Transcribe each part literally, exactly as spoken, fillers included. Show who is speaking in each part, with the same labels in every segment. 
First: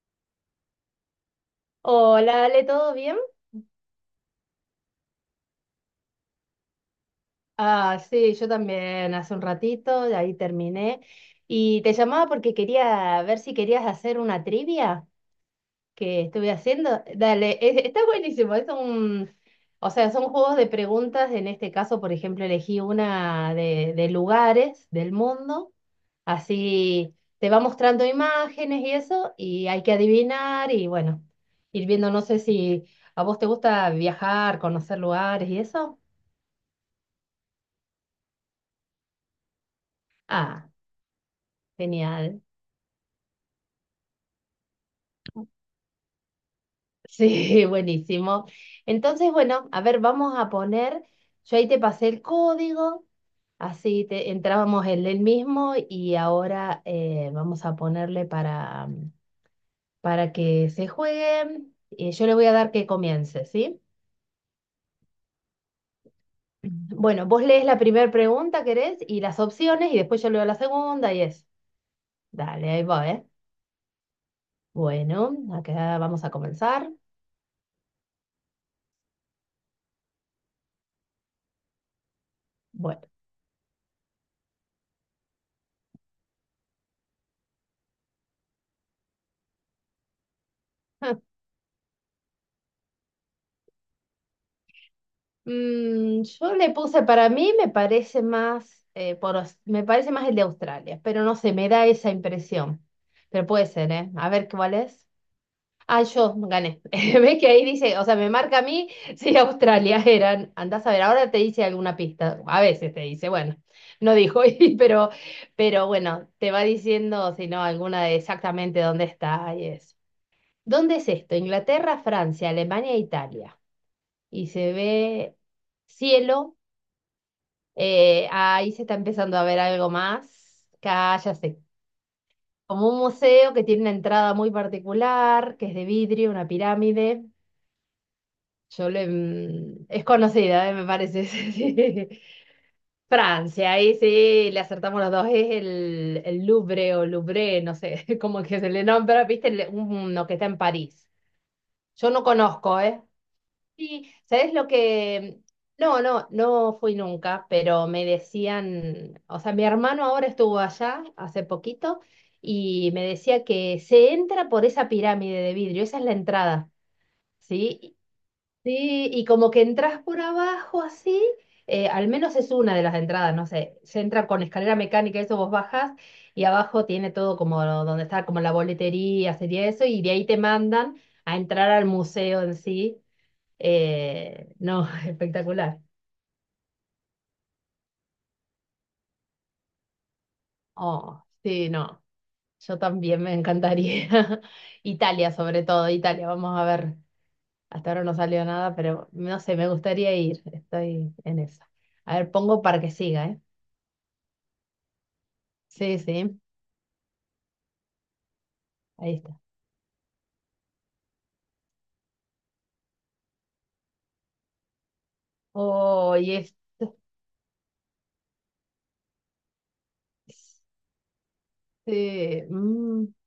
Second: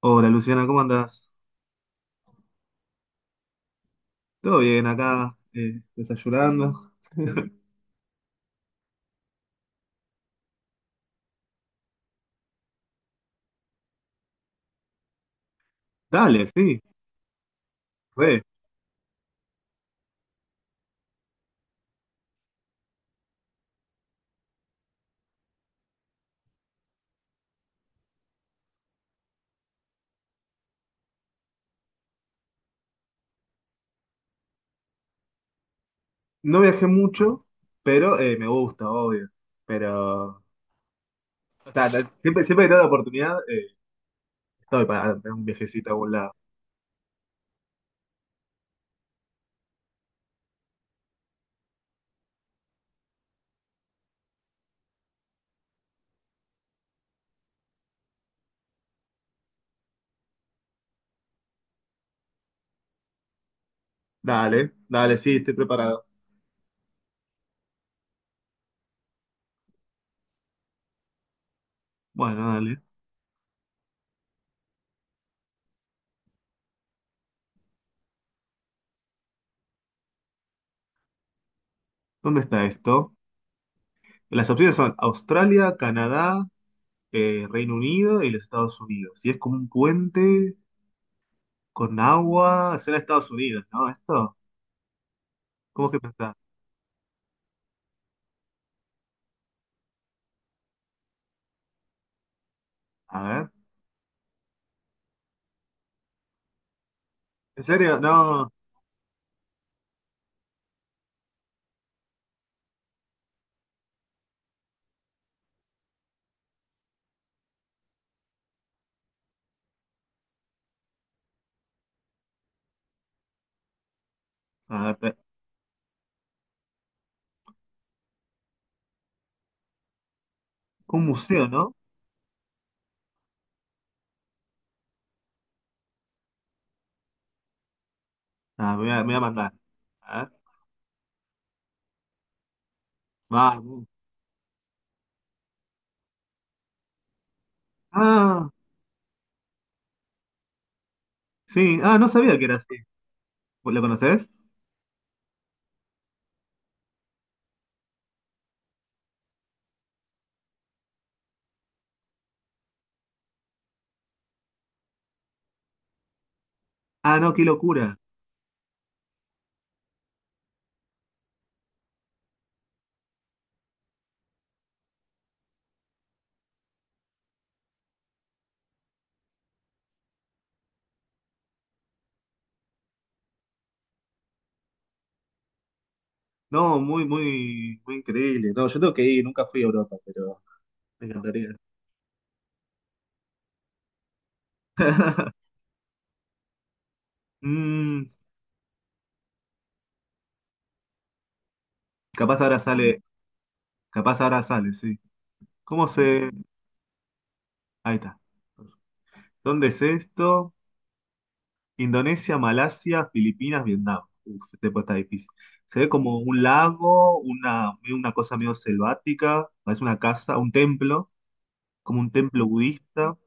Speaker 1: Hola Luciana, ¿cómo andás?
Speaker 2: Hola, Ale, ¿todo bien?
Speaker 1: Todo bien acá, eh, desayunando.
Speaker 2: Ah, sí, yo también hace un ratito, de ahí terminé. Y te llamaba porque quería ver si querías hacer una trivia que
Speaker 1: Dale,
Speaker 2: estuve
Speaker 1: sí,
Speaker 2: haciendo. Dale, es- está
Speaker 1: re.
Speaker 2: buenísimo. Es un, o sea, son juegos de preguntas. En este caso, por ejemplo, elegí una de, de lugares del mundo. Así te va mostrando imágenes y eso, y hay que adivinar y bueno, ir viendo, no sé si a vos te gusta viajar, conocer lugares y eso.
Speaker 1: No viajé mucho, pero eh, me gusta, obvio. Pero
Speaker 2: Ah.
Speaker 1: o ta-
Speaker 2: Genial.
Speaker 1: siempre, siempre que tengo la oportunidad, eh, estoy para para un viajecito a algún lado.
Speaker 2: Sí, buenísimo. Entonces, bueno, a ver, vamos a poner, yo ahí te pasé el código, así te, entrábamos en el mismo y ahora eh, vamos a ponerle para, para que se juegue. Eh, yo le voy a dar que comience, ¿sí?
Speaker 1: Dale, dale, sí, estoy preparado.
Speaker 2: Bueno, vos lees la primera pregunta, ¿querés? Y las opciones y después yo leo la segunda y es.
Speaker 1: Bueno,
Speaker 2: Dale,
Speaker 1: dale.
Speaker 2: ahí va, ¿eh? Bueno, acá vamos a comenzar.
Speaker 1: ¿Dónde está
Speaker 2: Bueno.
Speaker 1: esto? Las opciones son Australia, Canadá, eh, Reino Unido y los Estados Unidos. Si es como un puente con agua, será Estados Unidos, ¿no? Esto, ¿cómo es que
Speaker 2: Mm,
Speaker 1: pensás?
Speaker 2: yo le puse, para mí me parece más, eh, por, Aus- me parece más el de Australia, pero no sé, me da esa impresión.
Speaker 1: A
Speaker 2: Pero
Speaker 1: ver.
Speaker 2: puede ser, ¿eh? A ver cuál es. Ah, yo gané. ¿Ves que ahí
Speaker 1: ¿En
Speaker 2: dice,
Speaker 1: serio?
Speaker 2: o sea, me
Speaker 1: No.
Speaker 2: marca a mí si Australia eran. Andás a ver, ahora te dice alguna pista. A veces te dice, bueno, no dijo, y- pero, pero bueno, te va diciendo, si no, alguna de exactamente dónde está y eso. ¿Dónde es esto? Inglaterra, Francia, Alemania, e Italia. Y se
Speaker 1: A ver, pe-
Speaker 2: ve cielo eh, ahí se está empezando a ver algo más.
Speaker 1: un
Speaker 2: Acá
Speaker 1: museo, ¿no?
Speaker 2: como un museo que tiene una entrada muy particular, que es de vidrio, una pirámide.
Speaker 1: Ah, me
Speaker 2: Yo
Speaker 1: voy a, me
Speaker 2: le...
Speaker 1: voy a mandar.
Speaker 2: mm, es
Speaker 1: A ver.
Speaker 2: conocida, eh, me parece. Sí. Francia,
Speaker 1: Vamos.
Speaker 2: ahí sí, le acertamos los dos. Es el, el Louvre o Louvre, no sé como
Speaker 1: Ah,
Speaker 2: que se le nombra, viste, El- uno que está en París.
Speaker 1: sí. Ah, no
Speaker 2: Yo no
Speaker 1: sabía que era así.
Speaker 2: conozco, ¿eh?
Speaker 1: ¿Lo
Speaker 2: Sí,
Speaker 1: conoces?
Speaker 2: ¿sabes lo que? No, no, no fui nunca, pero me decían, o sea, mi hermano ahora estuvo allá hace poquito y me decía que se entra por esa pirámide de vidrio, esa es la entrada,
Speaker 1: Ah, no, qué
Speaker 2: ¿sí?
Speaker 1: locura.
Speaker 2: Sí, y como que entras por abajo así, eh, al menos es una de las entradas, no sé, se entra con escalera mecánica, eso vos bajas y abajo tiene todo como donde está como la boletería, sería eso, y de ahí te mandan a entrar al museo en sí eh, no, espectacular.
Speaker 1: No, muy, muy, muy increíble. No, yo tengo que ir, nunca fui a Europa, pero me
Speaker 2: Oh,
Speaker 1: encantaría.
Speaker 2: sí, no, yo también me encantaría. Italia, sobre todo, Italia, vamos a ver. Hasta ahora
Speaker 1: Mm,
Speaker 2: no salió nada, pero no sé, me gustaría ir, estoy en eso. A ver,
Speaker 1: capaz ahora
Speaker 2: pongo para que
Speaker 1: sale,
Speaker 2: siga, ¿eh?
Speaker 1: capaz ahora sale, sí. ¿Cómo
Speaker 2: Sí,
Speaker 1: se...?
Speaker 2: sí,
Speaker 1: Ahí está.
Speaker 2: ahí está.
Speaker 1: ¿Dónde es esto? Indonesia, Malasia, Filipinas, Vietnam. Uf, este puesto está difícil. Se ve
Speaker 2: Oh,
Speaker 1: como
Speaker 2: y
Speaker 1: un
Speaker 2: es,
Speaker 1: lago, una, medio una cosa medio selvática, parece una casa, un templo, como un
Speaker 2: sí,
Speaker 1: templo
Speaker 2: mm,
Speaker 1: budista.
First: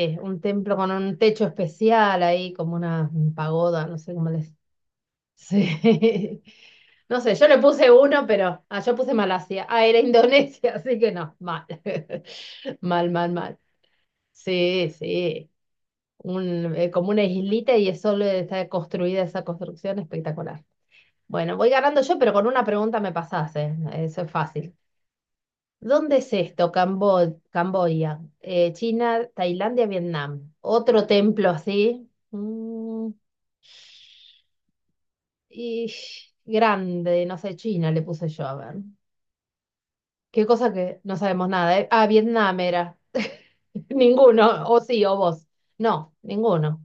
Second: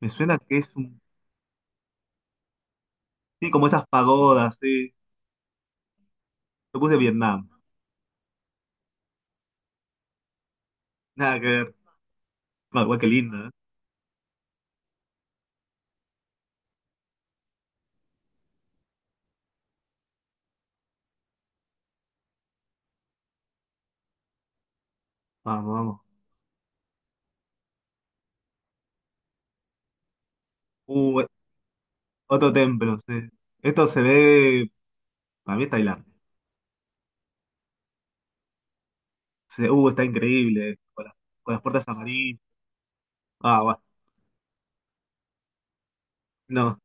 Speaker 1: Me suena
Speaker 2: un
Speaker 1: que es
Speaker 2: templo con
Speaker 1: un...
Speaker 2: un techo especial ahí, como una
Speaker 1: Sí, como esas
Speaker 2: pagoda, no sé cómo les.
Speaker 1: pagodas, sí.
Speaker 2: Sí.
Speaker 1: Yo puse
Speaker 2: No sé, yo
Speaker 1: Vietnam.
Speaker 2: le puse uno, pero ah, yo puse Malasia. Ah, era Indonesia, así que no,
Speaker 1: Nada que
Speaker 2: mal.
Speaker 1: ver. Ah, igual que
Speaker 2: Mal, mal,
Speaker 1: lindo, ¿eh?
Speaker 2: mal. Sí, sí. Un, eh, como una islita y es solo está construida esa construcción espectacular. Bueno, voy ganando yo, pero con una pregunta me pasaste. Eso es fácil.
Speaker 1: Vamos, vamos.
Speaker 2: ¿Dónde es esto? Cambo- Camboya, eh, China, Tailandia, Vietnam. Otro
Speaker 1: Uh, eh,
Speaker 2: templo así.
Speaker 1: otro templo,
Speaker 2: Mm,
Speaker 1: sí. Esto se ve... Para mí es
Speaker 2: y
Speaker 1: Tailandia.
Speaker 2: grande, no sé, China le puse yo, a ver.
Speaker 1: Se- Uh, está
Speaker 2: Qué cosa
Speaker 1: increíble.
Speaker 2: que
Speaker 1: Con las,
Speaker 2: no sabemos
Speaker 1: con las
Speaker 2: nada,
Speaker 1: puertas
Speaker 2: ¿eh? Ah,
Speaker 1: amarillas.
Speaker 2: Vietnam era.
Speaker 1: Ah, bueno.
Speaker 2: Ninguno, o sí, o vos. No,
Speaker 1: No.
Speaker 2: ninguno.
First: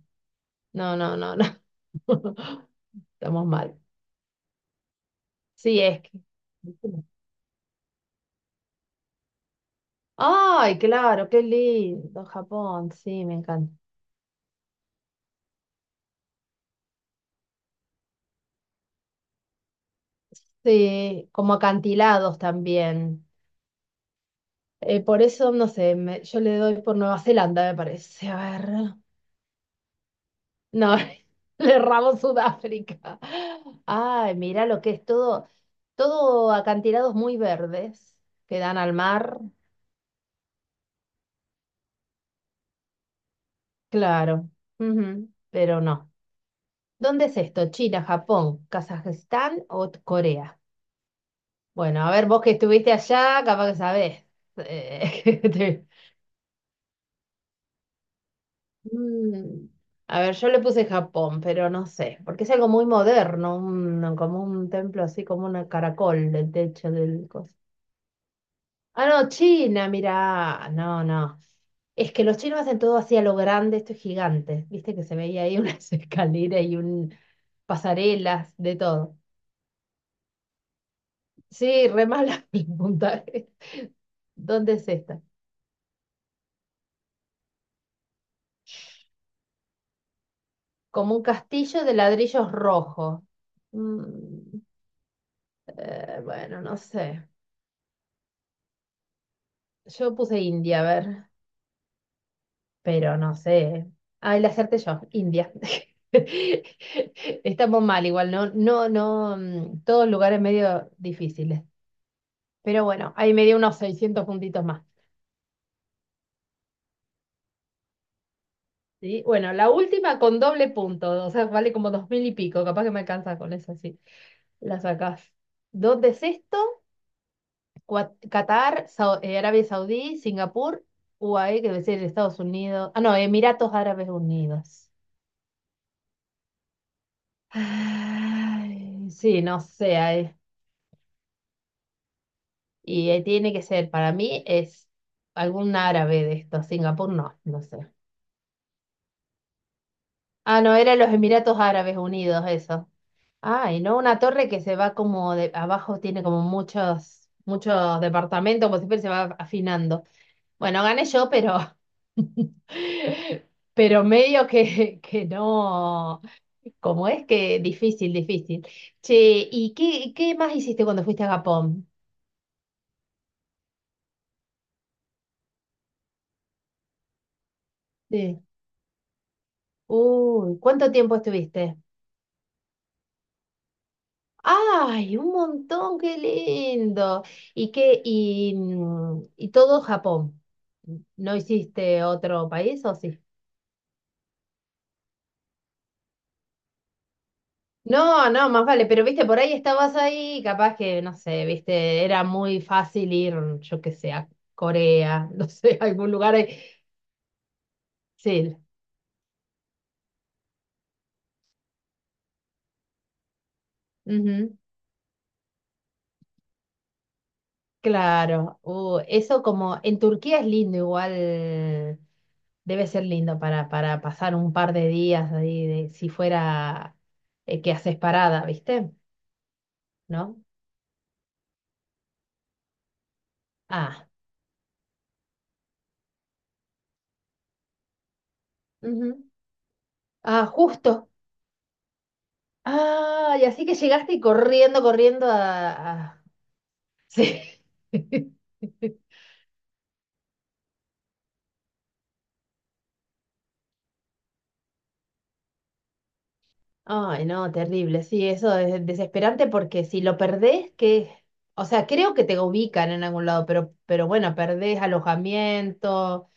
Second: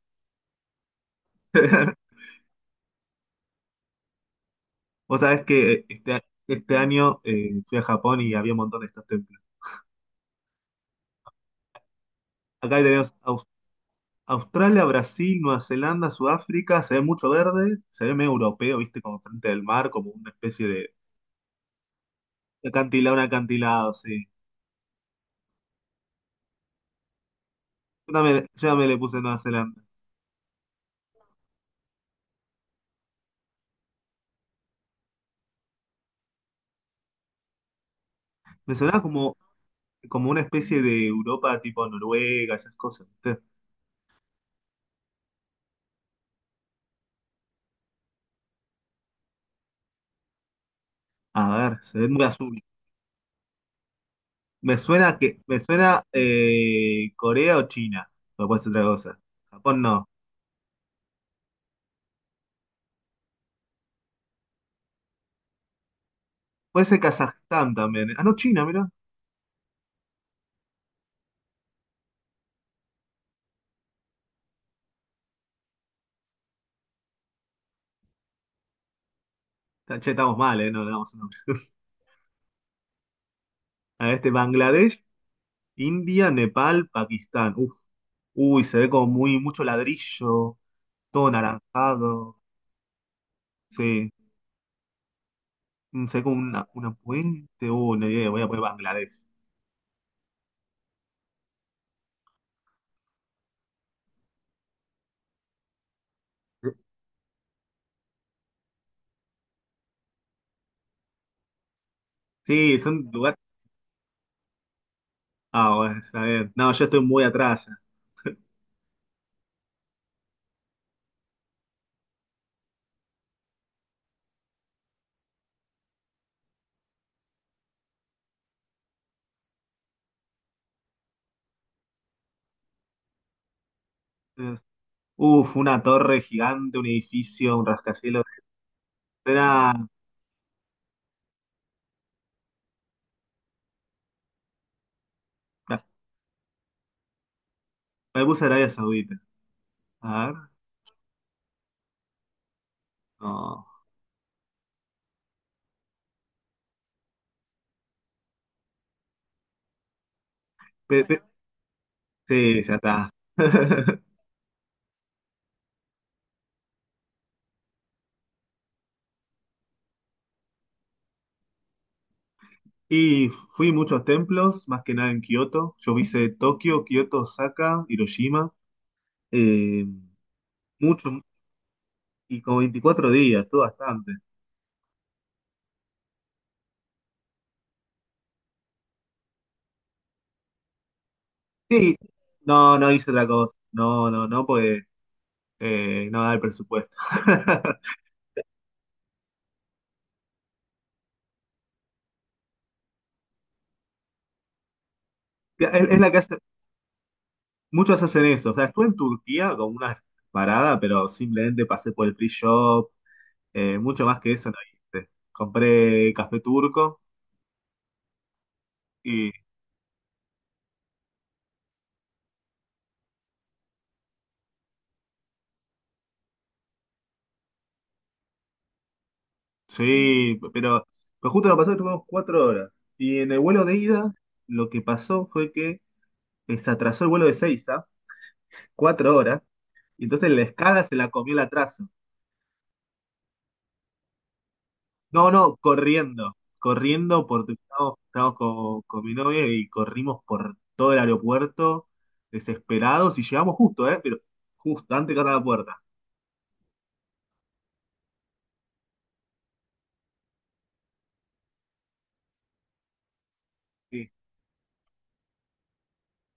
Speaker 2: No, no, no, no. Estamos mal.
Speaker 1: Vos sabés
Speaker 2: Sí,
Speaker 1: que
Speaker 2: es que.
Speaker 1: este, este año eh, fui a Japón y había un montón de estos templos.
Speaker 2: Ay, claro, qué lindo,
Speaker 1: Acá
Speaker 2: Japón,
Speaker 1: tenemos
Speaker 2: sí, me
Speaker 1: Aus-
Speaker 2: encanta.
Speaker 1: Australia, Brasil, Nueva Zelanda, Sudáfrica, se ve mucho verde, se ve medio europeo, viste, como frente del mar, como una especie de
Speaker 2: Sí, como acantilados
Speaker 1: acantilado, un
Speaker 2: también.
Speaker 1: acantilado, sí.
Speaker 2: Eh, por eso, no sé, me- yo le doy por Nueva Zelanda, me
Speaker 1: Yo
Speaker 2: parece. A
Speaker 1: también, yo también
Speaker 2: ver.
Speaker 1: le puse Nueva Zelanda.
Speaker 2: No, le erramos Sudáfrica. Ay, mira lo que es todo, todo acantilados muy verdes que
Speaker 1: Me
Speaker 2: dan al
Speaker 1: sonaba como,
Speaker 2: mar.
Speaker 1: como una especie de Europa tipo Noruega, esas cosas, ¿viste?
Speaker 2: Claro, ujú, pero no. ¿Dónde es esto? ¿China, Japón, Kazajistán o t- Corea?
Speaker 1: A ver, se
Speaker 2: Bueno,
Speaker 1: ve
Speaker 2: a
Speaker 1: muy
Speaker 2: ver, vos que
Speaker 1: azul.
Speaker 2: estuviste allá, capaz que sabés.
Speaker 1: Me suena que,
Speaker 2: Eh,
Speaker 1: me
Speaker 2: te-
Speaker 1: suena eh, Corea o China, pero puede ser otra cosa.
Speaker 2: Mm,
Speaker 1: Japón no.
Speaker 2: A ver, yo le puse Japón, pero no sé, porque es algo muy moderno, un- como un templo así como un caracol, el
Speaker 1: Puede
Speaker 2: techo
Speaker 1: ser
Speaker 2: del coso.
Speaker 1: Kazajstán también. ¿Eh? Ah, no, China, mira.
Speaker 2: Ah, no, China, mira, no, no. Es que los chinos hacen todo así a lo grande, esto es gigante. Viste que se veía ahí unas escaleras y un pasarelas, de todo.
Speaker 1: Che, estamos mal, ¿eh? No le damos un nombre.
Speaker 2: Sí, re mala el puntaje.
Speaker 1: A este
Speaker 2: ¿Dónde es
Speaker 1: Bangladesh,
Speaker 2: esta?
Speaker 1: India, Nepal, Pakistán. Uf. Uy, se ve como muy mucho ladrillo,
Speaker 2: Como un
Speaker 1: todo
Speaker 2: castillo de
Speaker 1: naranjado.
Speaker 2: ladrillos rojos.
Speaker 1: Sí.
Speaker 2: Mm,
Speaker 1: Mm, se
Speaker 2: eh,
Speaker 1: ve como
Speaker 2: bueno,
Speaker 1: una,
Speaker 2: no
Speaker 1: una
Speaker 2: sé.
Speaker 1: puente. Uh, no idea, voy a poner Bangladesh.
Speaker 2: Yo puse India, a ver. Pero no sé. Ah, el hacerte yo, India. Estamos mal igual, ¿no? No, no, mm, todos lugares medio difíciles.
Speaker 1: Sí,
Speaker 2: Pero
Speaker 1: son
Speaker 2: bueno, ahí
Speaker 1: lugares.
Speaker 2: me dio unos seiscientos puntitos más.
Speaker 1: Ah, bueno, está bien. No, yo estoy muy atrás. Eh,
Speaker 2: ¿Sí? Bueno, la última con doble punto, o sea, vale como dos mil y pico, capaz que me alcanza con eso, sí. La sacás. Dos de sexto, Cua- Qatar, Sau- eh, Arabia Saudí, Singapur, U A E, que debe ser Estados Unidos. Ah, no, Emiratos Árabes Unidos.
Speaker 1: Uf, una torre gigante, un edificio, un rascacielos.
Speaker 2: Ay, sí, no
Speaker 1: Era.
Speaker 2: sé. Ay. Y eh, tiene que ser, para mí es algún árabe de estos. Singapur no, no sé.
Speaker 1: Me puse Arabia Saudita. A ver.
Speaker 2: Ah, no, eran los Emiratos Árabes Unidos, eso.
Speaker 1: No.
Speaker 2: Ah, y no una torre que se va como de abajo, tiene como muchos, muchos departamentos, como siempre se va afinando. Bueno,
Speaker 1: Pe-
Speaker 2: gané
Speaker 1: pe-
Speaker 2: yo, pero,
Speaker 1: sí, ya está.
Speaker 2: pero medio que, que no, como es que difícil, difícil. Che, ¿y qué, qué más hiciste cuando fuiste a Japón?
Speaker 1: Y fui a muchos templos, más que nada en Kioto. Yo hice Tokio, Kioto, Osaka,
Speaker 2: Sí.
Speaker 1: Hiroshima. eh,
Speaker 2: Uy, ¿cuánto
Speaker 1: mucho,
Speaker 2: tiempo estuviste?
Speaker 1: y como veinticuatro días, todo bastante.
Speaker 2: Ay, un montón, qué lindo. ¿Y qué? Y, mm, y todo Japón. ¿No
Speaker 1: Sí,
Speaker 2: hiciste otro
Speaker 1: no,
Speaker 2: país
Speaker 1: no
Speaker 2: o
Speaker 1: hice
Speaker 2: sí?
Speaker 1: otra cosa. No, no, no, porque eh, no da el presupuesto.
Speaker 2: No, no, más vale, pero viste, por ahí estabas ahí, capaz que, no sé, viste, era muy fácil ir, yo qué sé, a Corea, no sé, a
Speaker 1: Es, es
Speaker 2: algún
Speaker 1: la que
Speaker 2: lugar
Speaker 1: hace-
Speaker 2: ahí.
Speaker 1: muchos hacen eso. O
Speaker 2: Sí,
Speaker 1: sea, estuve en Turquía con una parada, pero simplemente pasé por el free shop. eh, mucho más que eso no
Speaker 2: ujú,
Speaker 1: hice. Compré café turco.
Speaker 2: claro. Uh, eso como, en Turquía es lindo igual, debe ser lindo para, para pasar un par de días ahí, de, si fuera eh, que haces parada, ¿viste?
Speaker 1: Sí,
Speaker 2: ¿No?
Speaker 1: pero, pero justo lo pasó que tuvimos cuatro horas. Y en el vuelo de
Speaker 2: Ah,
Speaker 1: ida, lo que pasó fue que eh, se atrasó el vuelo de Seiza, cuatro
Speaker 2: ujú.
Speaker 1: horas, y entonces la
Speaker 2: Ah,
Speaker 1: escala se la
Speaker 2: justo.
Speaker 1: comió el atraso.
Speaker 2: Ah, y así que llegaste corriendo, corriendo
Speaker 1: No, no,
Speaker 2: a... a-
Speaker 1: corriendo, corriendo
Speaker 2: Sí.
Speaker 1: porque estábamos, estábamos con, con mi novia y corrimos por todo el aeropuerto desesperados y llegamos justo, ¿eh? Pero justo, antes de cerrar la puerta.
Speaker 2: Ay, no, terrible. Sí, eso es desesperante porque si lo perdés, que... O sea, creo que te ubican en algún lado, pero, pero
Speaker 1: Sí,
Speaker 2: bueno, perdés alojamiento,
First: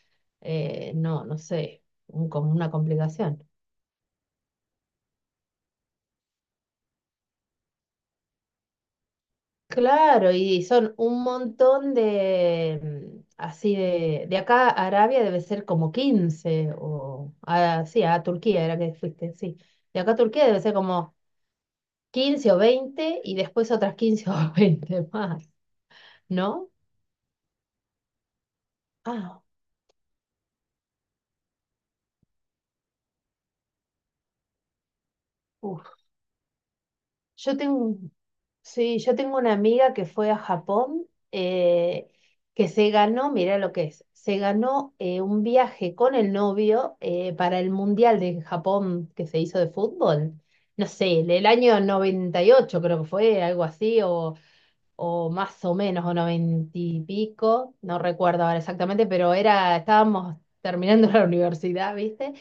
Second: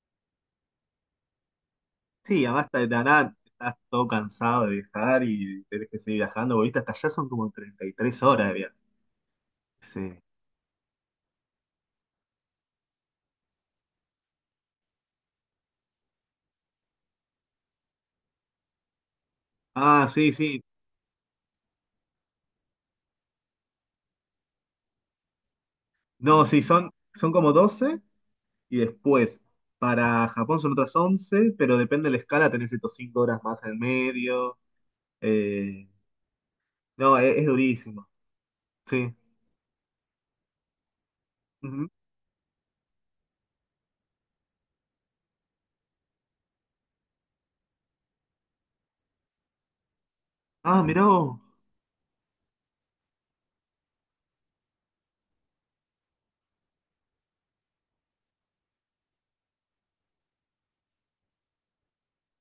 Speaker 2: eh, no, no sé, un-
Speaker 1: sí,
Speaker 2: como
Speaker 1: además
Speaker 2: una
Speaker 1: de la nada,
Speaker 2: complicación.
Speaker 1: estás todo cansado de viajar y tenés que seguir viajando, porque viste, hasta allá son como treinta y tres horas de viaje. Sí.
Speaker 2: Claro, y son un montón de, mm, así de, de acá a Arabia debe ser como quince o a, sí, a Turquía era que fuiste, sí. De
Speaker 1: Ah,
Speaker 2: acá a
Speaker 1: sí,
Speaker 2: Turquía
Speaker 1: sí.
Speaker 2: debe ser como quince o veinte y después otras quince o veinte más,
Speaker 1: No, sí,
Speaker 2: ¿no?
Speaker 1: son, son como doce y después
Speaker 2: Ah,
Speaker 1: para Japón son otras once, pero depende de la escala, tenés estos cinco horas más en el medio. Eh,
Speaker 2: uf.
Speaker 1: no, es, es
Speaker 2: Yo tengo,
Speaker 1: durísimo.
Speaker 2: sí,
Speaker 1: Sí.
Speaker 2: yo tengo una amiga que fue a Japón,
Speaker 1: Ujú.
Speaker 2: eh, que se ganó, mira lo que es, se ganó eh, un viaje con el novio eh, para el Mundial de Japón que se hizo de fútbol.
Speaker 1: Ah,
Speaker 2: No
Speaker 1: mirá
Speaker 2: sé, el
Speaker 1: vos.
Speaker 2: el año noventa y ocho, creo que fue, algo así, o o más o menos, o noventa y pico, no recuerdo ahora exactamente, pero era, estábamos terminando la universidad, ¿viste?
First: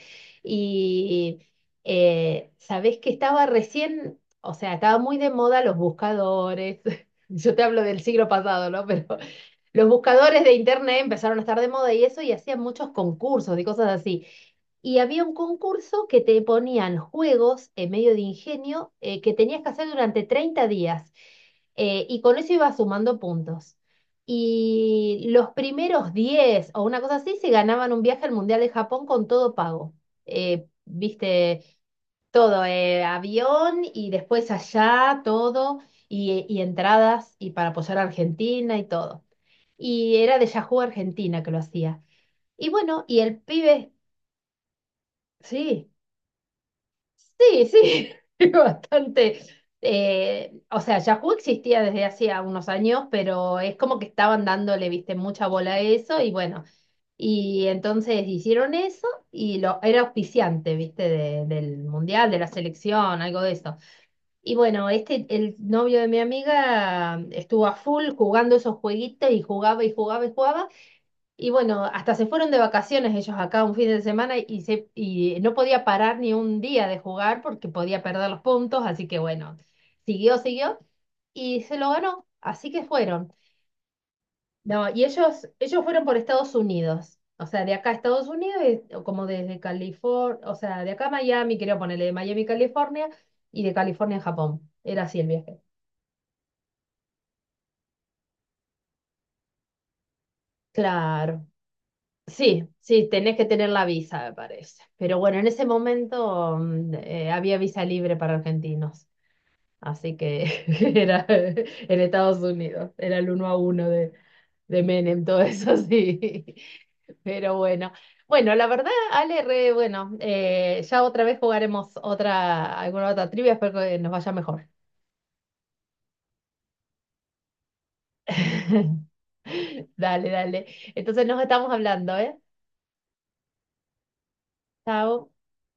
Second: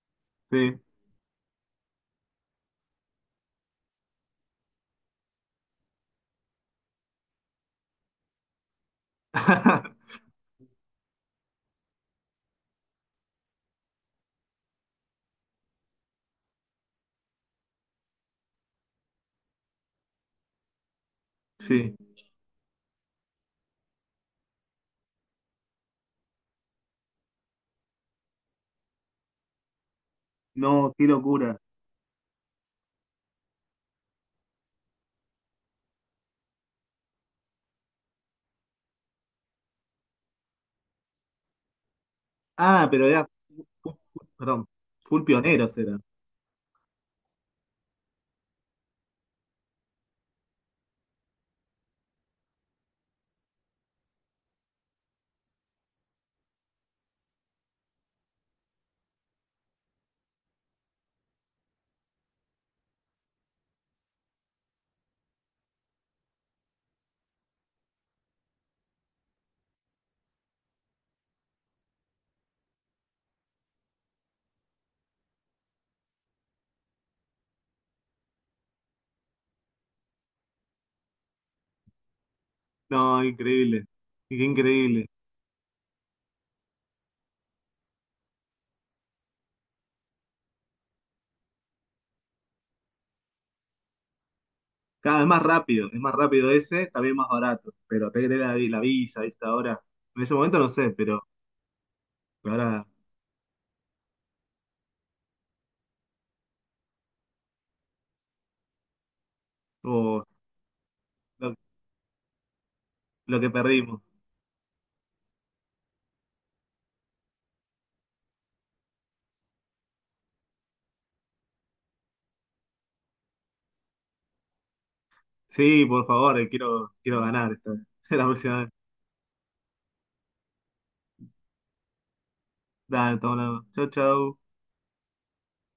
Speaker 1: Sí.
Speaker 2: Y eh, sabés que estaba recién, o sea, estaba muy de moda los buscadores. Yo te hablo del siglo pasado, ¿no? Pero los buscadores de internet empezaron a estar de moda y eso, y hacían muchos concursos y cosas así. Y había un concurso que te ponían juegos en medio de ingenio eh, que tenías que hacer durante treinta días.
Speaker 1: Sí.
Speaker 2: Eh, y con eso ibas sumando puntos. Y los primeros diez o una cosa así se ganaban un viaje al Mundial de Japón con todo pago. Eh,
Speaker 1: No, qué locura.
Speaker 2: viste, todo, eh, avión y después allá, todo, y, y entradas y para apoyar a Argentina y todo. Y era de Yahoo Argentina que lo hacía. Y
Speaker 1: Ah,
Speaker 2: bueno,
Speaker 1: pero
Speaker 2: y
Speaker 1: ya,
Speaker 2: el pibe,
Speaker 1: fu- fu- perdón, full pioneros
Speaker 2: sí.
Speaker 1: era.
Speaker 2: Sí, sí, bastante. Eh, o sea, Yahoo existía desde hacía unos años, pero es como que estaban dándole, viste, mucha bola a eso y bueno, y entonces hicieron eso y lo, era auspiciante, viste, de- del mundial, de la selección, algo de eso. Y bueno, este, el novio de mi amiga estuvo a full jugando esos jueguitos y jugaba y jugaba y jugaba. Y bueno, hasta se fueron de vacaciones ellos acá un fin de semana y, se, y no podía parar ni un día de jugar porque podía perder los puntos, así que bueno, siguió, siguió y se lo ganó, así que
Speaker 1: No,
Speaker 2: fueron.
Speaker 1: increíble. Qué
Speaker 2: No, y
Speaker 1: increíble.
Speaker 2: ellos, ellos fueron por Estados Unidos, o sea, de acá a Estados Unidos, y- o como desde California, o sea, de acá a Miami, quería ponerle de Miami, California, y de California a Japón, era
Speaker 1: Cada
Speaker 2: así
Speaker 1: vez
Speaker 2: el
Speaker 1: más
Speaker 2: viaje.
Speaker 1: rápido, es más rápido ese, también más barato. Pero te que la, vi- la visa, ¿viste? Ahora, en ese momento no sé, pero
Speaker 2: Claro. Sí,
Speaker 1: ahora,
Speaker 2: sí, tenés que tener la visa, me parece. Pero bueno, en ese momento mm, eh, había visa libre para argentinos, así
Speaker 1: oh,
Speaker 2: que era
Speaker 1: lo,
Speaker 2: eh, en Estados Unidos, era el
Speaker 1: lo
Speaker 2: uno
Speaker 1: que
Speaker 2: a uno
Speaker 1: perdimos.
Speaker 2: de, de Menem, todo eso sí. Pero bueno, bueno, la verdad, Ale, re, bueno, eh, ya otra vez jugaremos otra, alguna otra trivia, espero que nos vaya mejor.
Speaker 1: Sí, por favor, eh, quiero, quiero ganar esta, la próxima vez.
Speaker 2: Dale, dale. Entonces nos estamos hablando, ¿eh?
Speaker 1: Dale, toma la Chau, chau.
Speaker 2: Chao.